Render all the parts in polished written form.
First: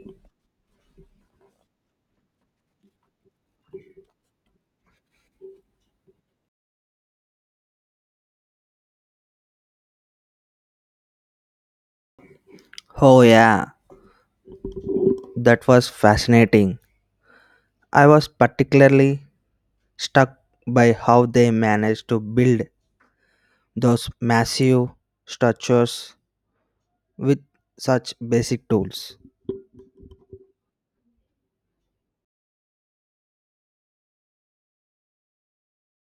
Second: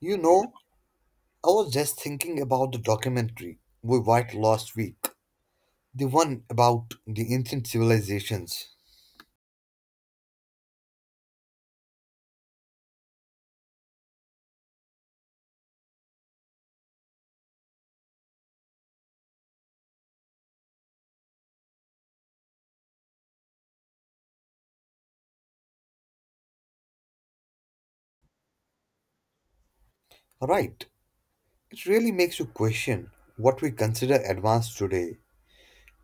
You know, I was just thinking about the documentary we watched last week, the one about the ancient civilizations. Oh, yeah, that was fascinating. I was particularly struck by how they managed to build those massive structures with such basic tools. Right, it really makes you question what we consider advanced today.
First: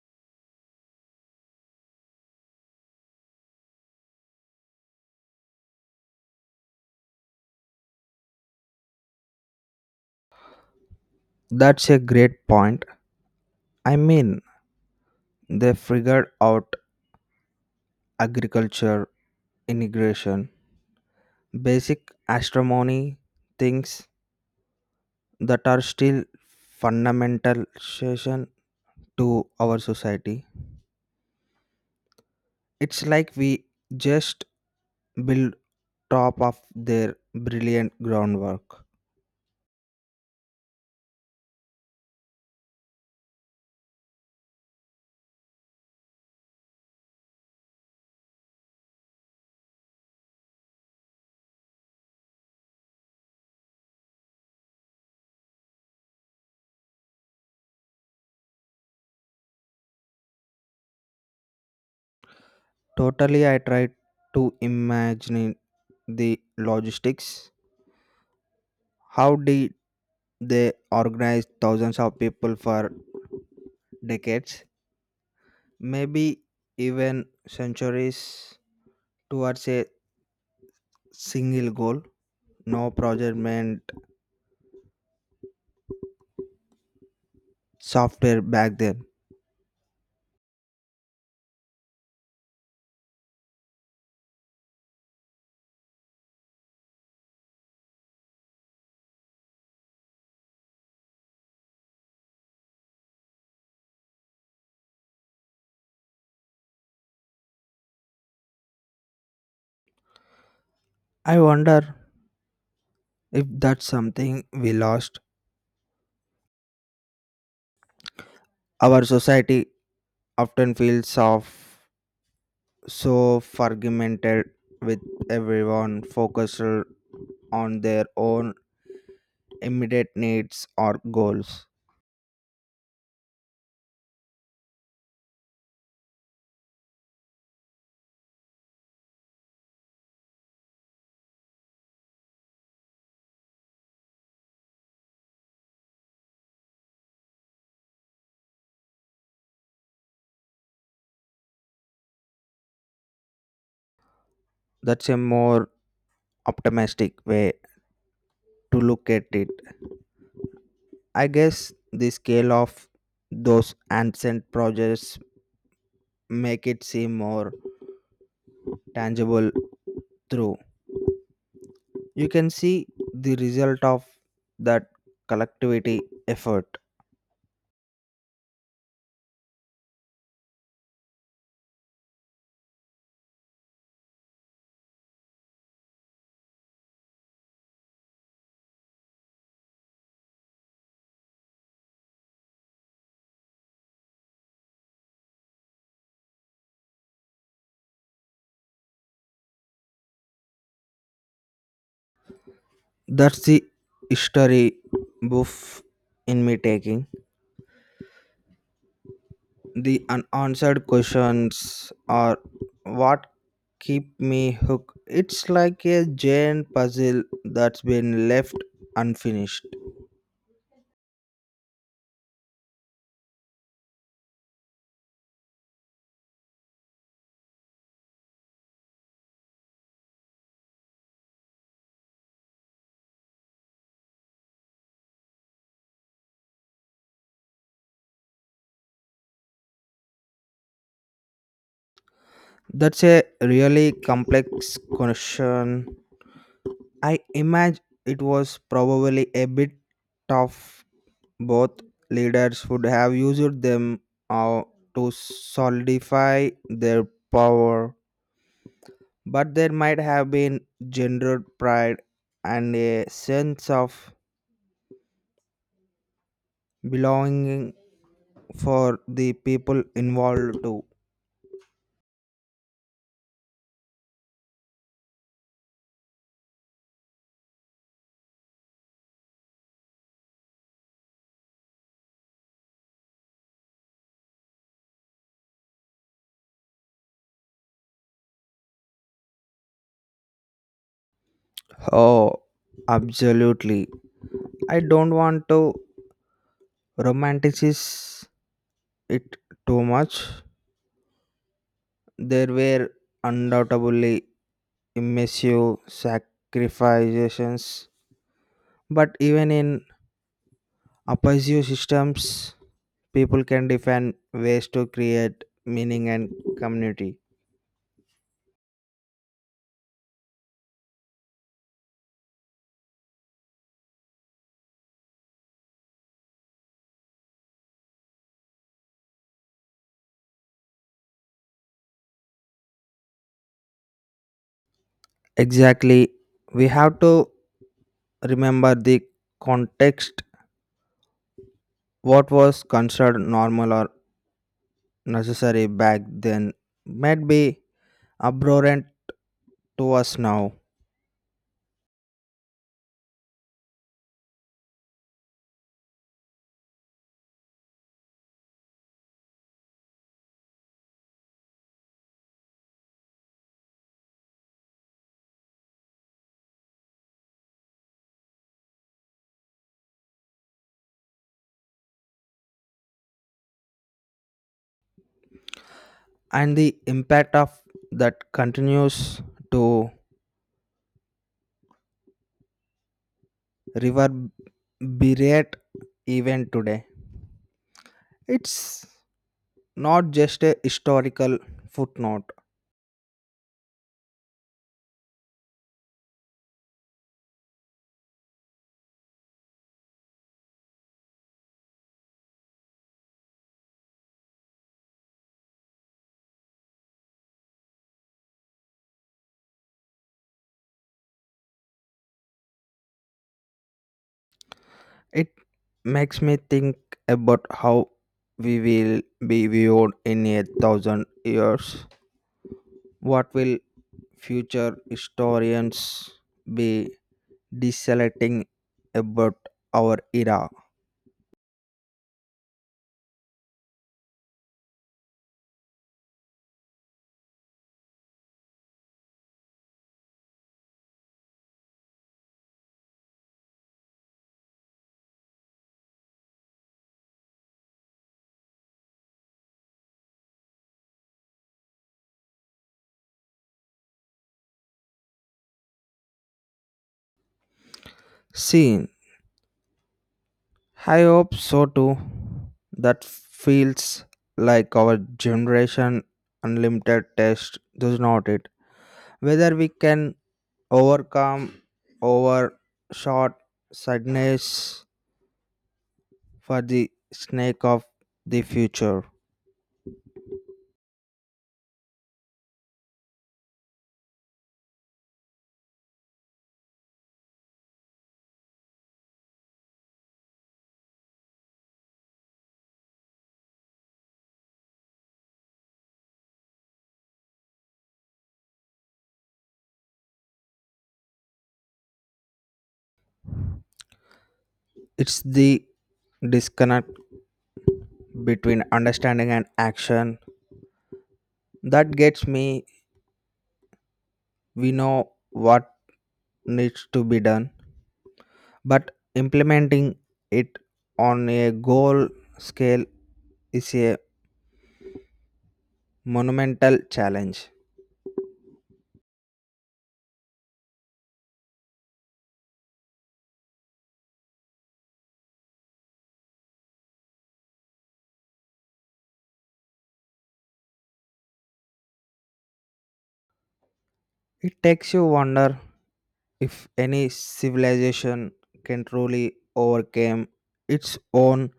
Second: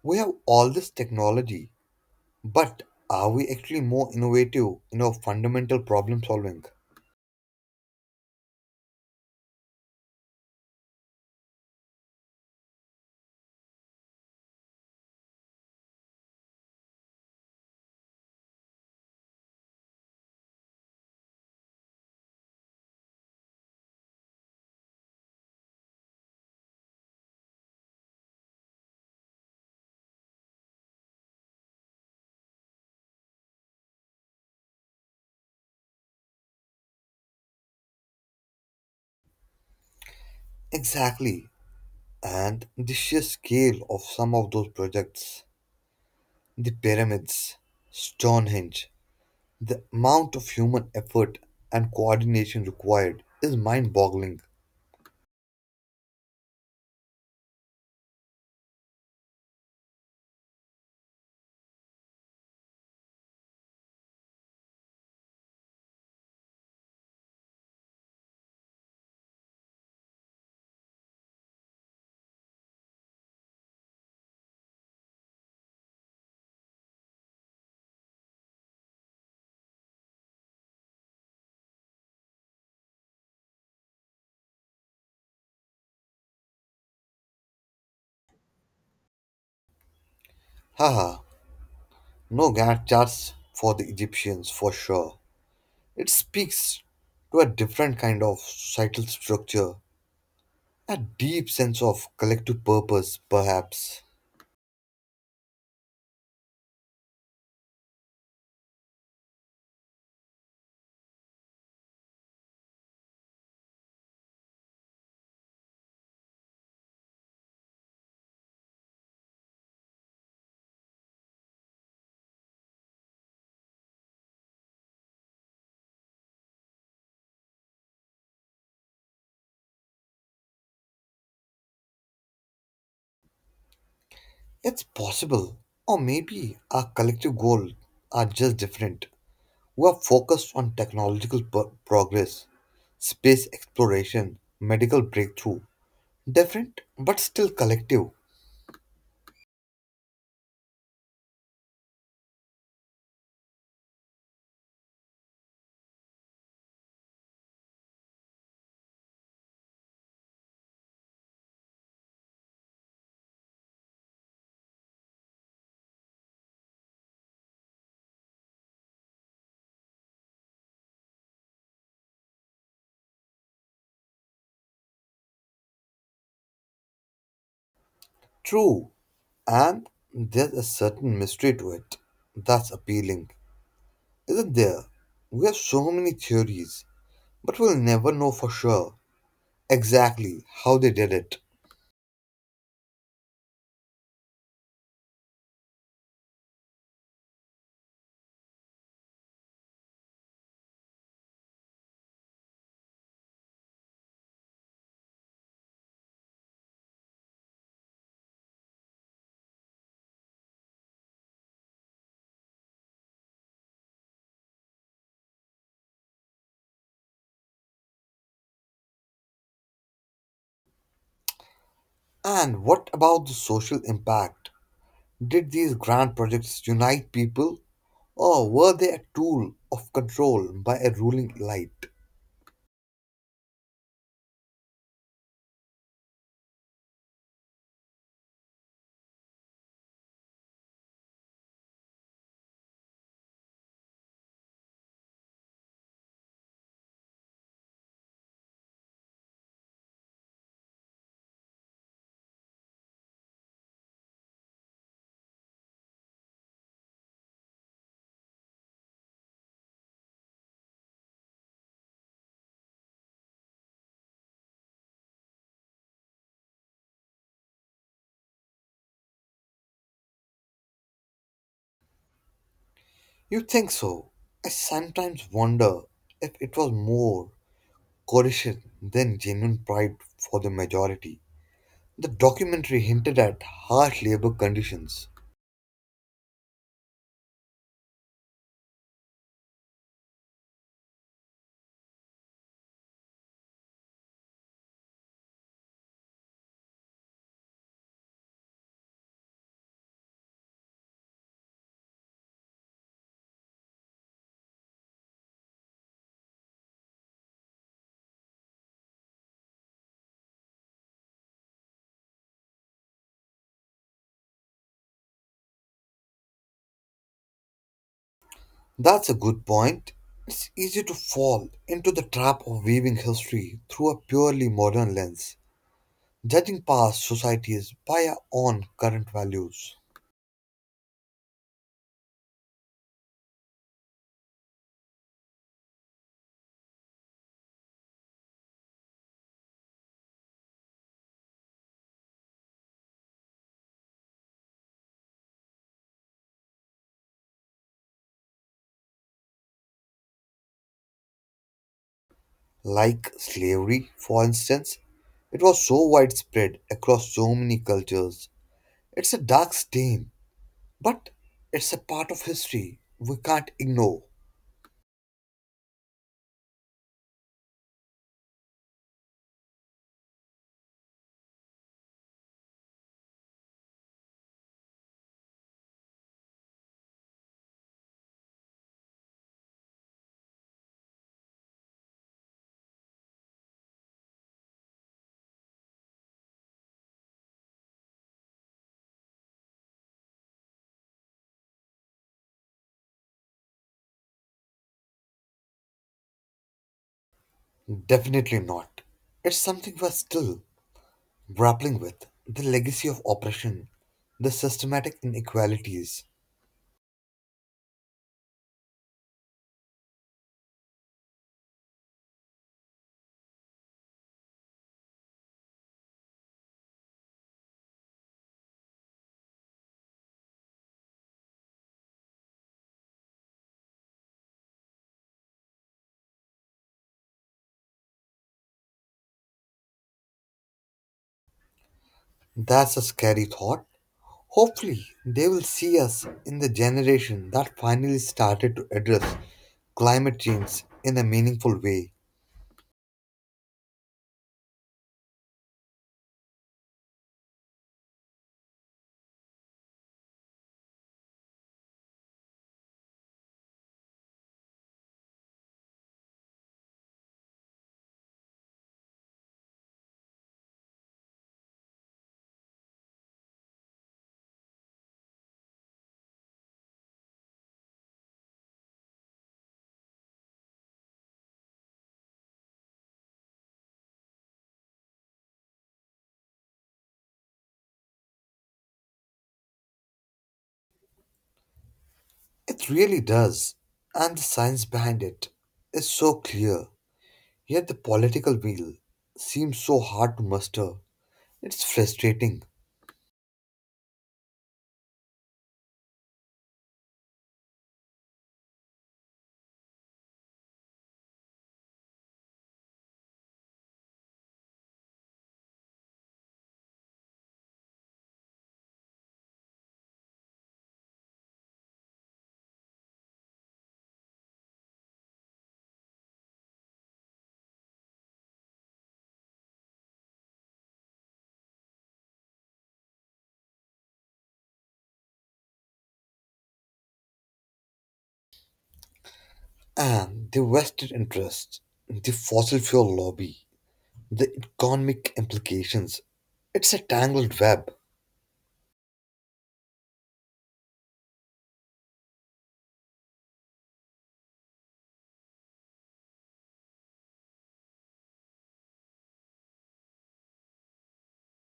We have all this technology, but are we actually more innovative in our fundamental problem solving? That's a great point. I mean, they figured out agriculture, irrigation, basic astronomy, things that are still fundamental session to our society. It's like we just build top of their brilliant groundwork. Exactly, and the sheer scale of some of those projects, the pyramids, Stonehenge, the amount of human effort and coordination required is mind boggling. Totally, I tried to imagine the logistics. How did they organize thousands of people for decades, maybe even centuries, towards a single goal? No project meant software back then. Haha, no Gantt charts for the Egyptians for sure. It speaks to a different kind of societal structure, a deep sense of collective purpose, perhaps. I wonder if that's something we lost. Our society often feels of so fragmented with everyone focused on their own immediate needs or goals. It's possible, or maybe our collective goals are just different. We are focused on technological progress, space exploration, medical breakthrough. Different, but still collective. That's a more optimistic way to look at it. I guess the scale of those ancient projects make it seem more tangible through. You can see the result of that collectivity effort. True, and there's a certain mystery to it that's appealing, isn't there? We have so many theories, but we'll never know for sure exactly how they did it. That's the history buff in me taking. The unanswered questions are what keep me hooked. It's like a giant puzzle that's been left unfinished. And what about the social impact? Did these grand projects unite people, or were they a tool of control by a ruling elite? That's a really complex question. I imagine it was probably a bit tough. Both leaders would have used them uh, to solidify their power, but there might have been gendered pride and a sense of belonging for the people involved too. You think so? I sometimes wonder if it was more coercion than genuine pride for the majority. The documentary hinted at harsh labor conditions. Oh, absolutely. I don't want to romanticize it too much. There were undoubtedly immersive sacrifices, but even in oppressive systems, people can defend ways to create meaning and community. That's a good point. It's easy to fall into the trap of weaving history through a purely modern lens, judging past societies by our own current values. Exactly. We have to remember the context what was considered normal or necessary back then might be abhorrent to us now, Like slavery, for instance, it was so widespread across so many cultures. It's a dark stain, but it's a part of history we can't ignore. and the impact of that continues to reverberate even today. It's not just a historical footnote, Definitely not. It's something we're still grappling with, the legacy of oppression, the systematic inequalities. it makes me think about how we will be viewed in a thousand years. What will future historians be desolating about our era. That's a scary thought. Hopefully, they will see us in the generation that finally started to address climate change in a meaningful way. Scene. I hope so too. That feels like our generation unlimited test, does not it? Whether we can overcome our short sadness for the snake of the future. It really does. And the science behind it is so clear, yet the political will seems so hard to muster. It's frustrating. It's the disconnect between understanding and action that gets me. We know what needs to be done, but implementing it on a goal scale is a monumental challenge. And the vested interests, the fossil fuel lobby, the economic implications. It's a tangled web. It takes you wonder if any civilization can truly overcome its own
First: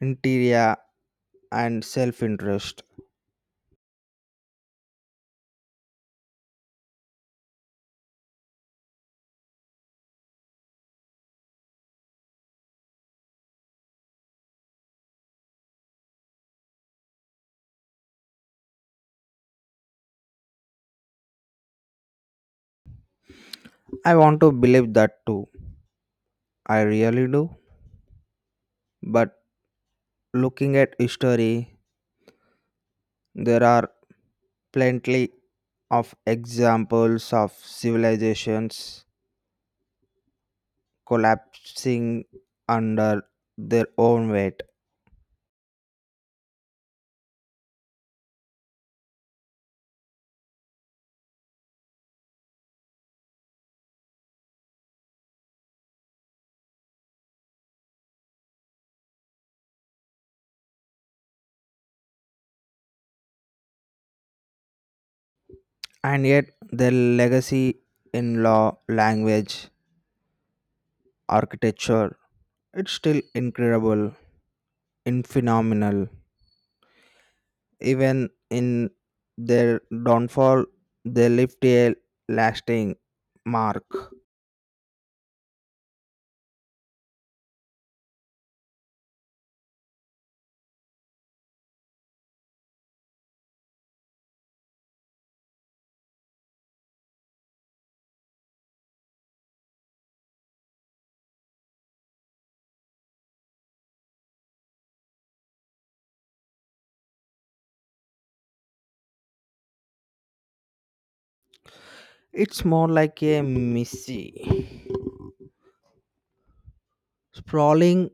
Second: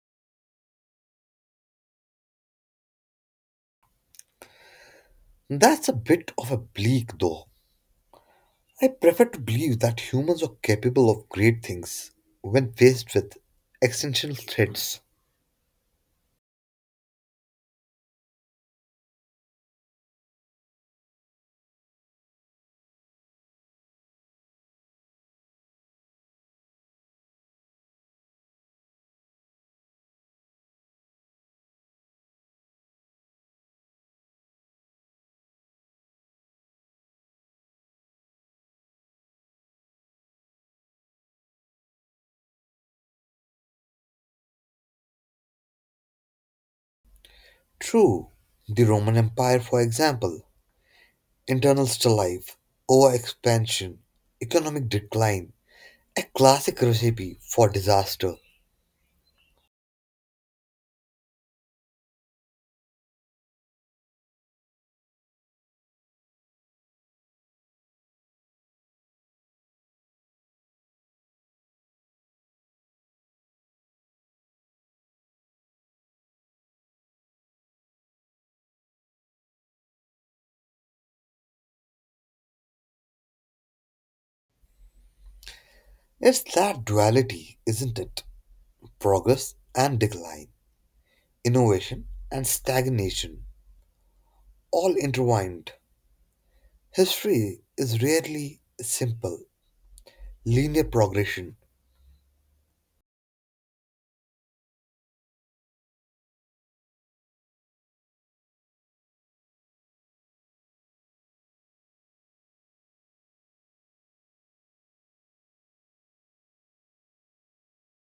interior and self-interest. That's a bit of a bleak, though. I prefer to believe that humans are capable of great things when faced with existential threats. I want to believe that too. I really do. But looking at history, there are plenty of examples of civilizations collapsing under their own weight. True, the Roman Empire, for example, internal strife, overexpansion, economic decline, a classic recipe for disaster. And yet, their legacy in law, language, architecture, it's still incredible and phenomenal. Even in their downfall, they left a lasting mark. It's that duality, isn't it? Progress and decline, innovation and stagnation, all intertwined. History is rarely simple, linear progression. It's more like a messy, sprawling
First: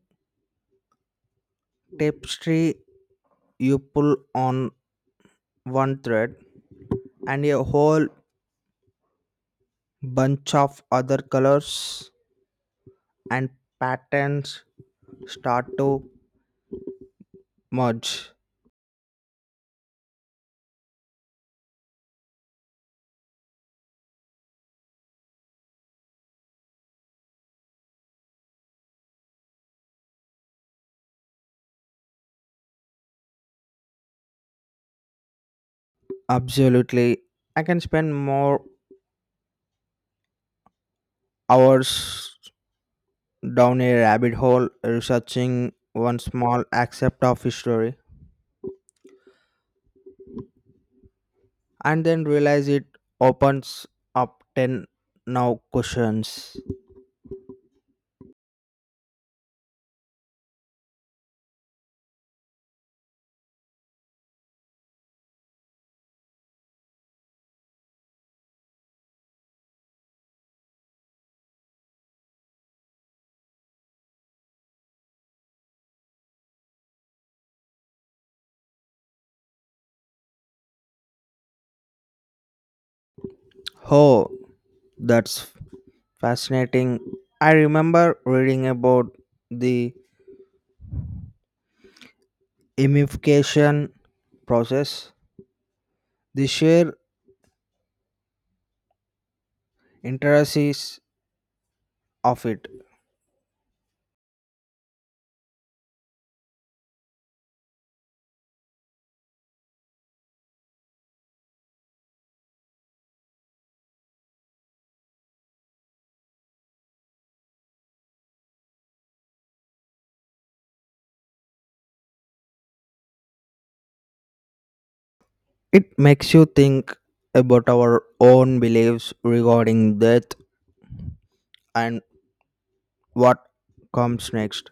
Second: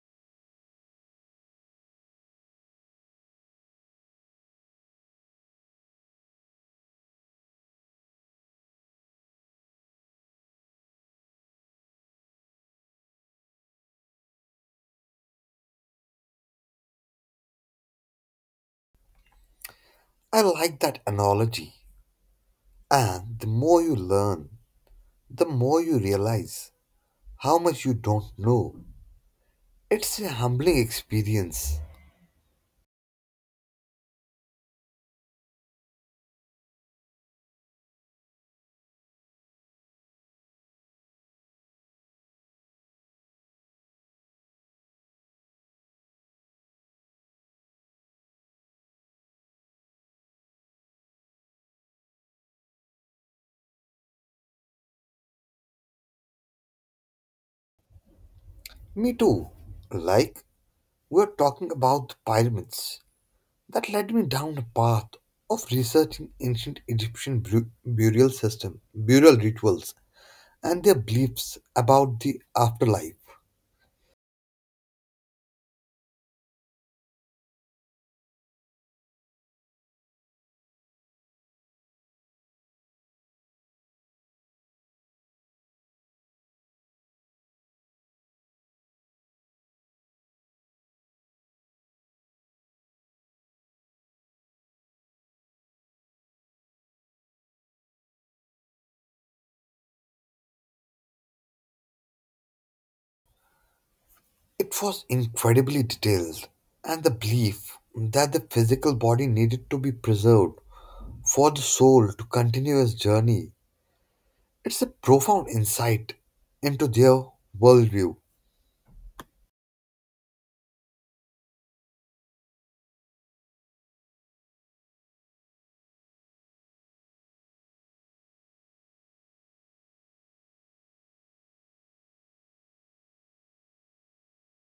tapestry you pull on one thread and a whole bunch of other colors and patterns start to merge. I like that analogy. And the more you learn, the more you realize how much you don't know. It's a humbling experience. Absolutely. I can spend more hours down a rabbit hole researching one small aspect of history and then realize it opens up 10 now questions. Me too. Like, we're talking about the pyramids. That led me down a path of researching ancient Egyptian burial system, burial rituals, and their beliefs about the afterlife. Oh, that's fascinating. I remember reading about the imification process, the sheer intricacies of it, It was incredibly detailed, and the belief that the physical body needed to be preserved for the soul to continue its journey. It's a profound insight into their worldview. it makes you think about our own beliefs regarding death and what comes next.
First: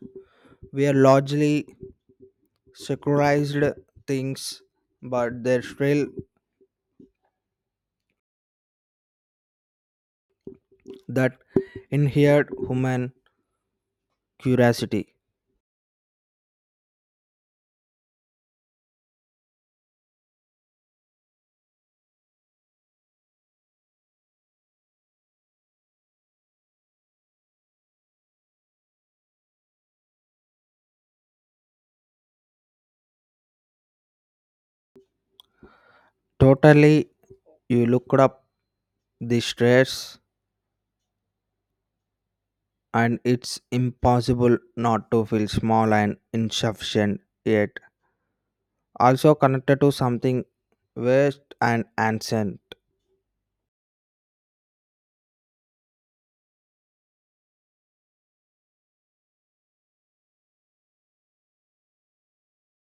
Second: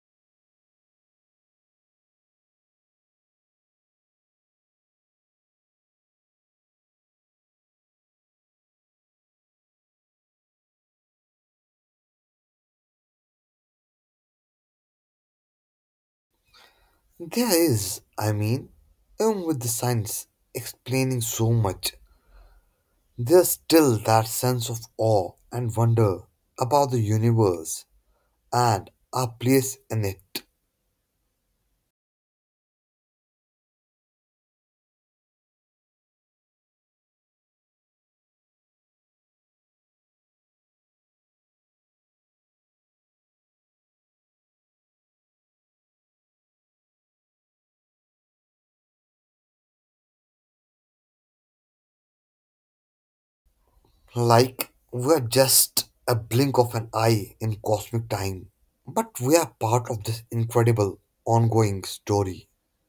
We are largely secularized things, but there's still that inherent human curiosity. There is, I mean, even with the science explaining so much, there's still that sense of awe and wonder about the universe and our place in it. Totally, you looked up the stress, and it's impossible not to feel small and insufficient yet. Also connected to something vast and ancient. Like we're just a blink of an eye in cosmic time, but we are part of this incredible ongoing story.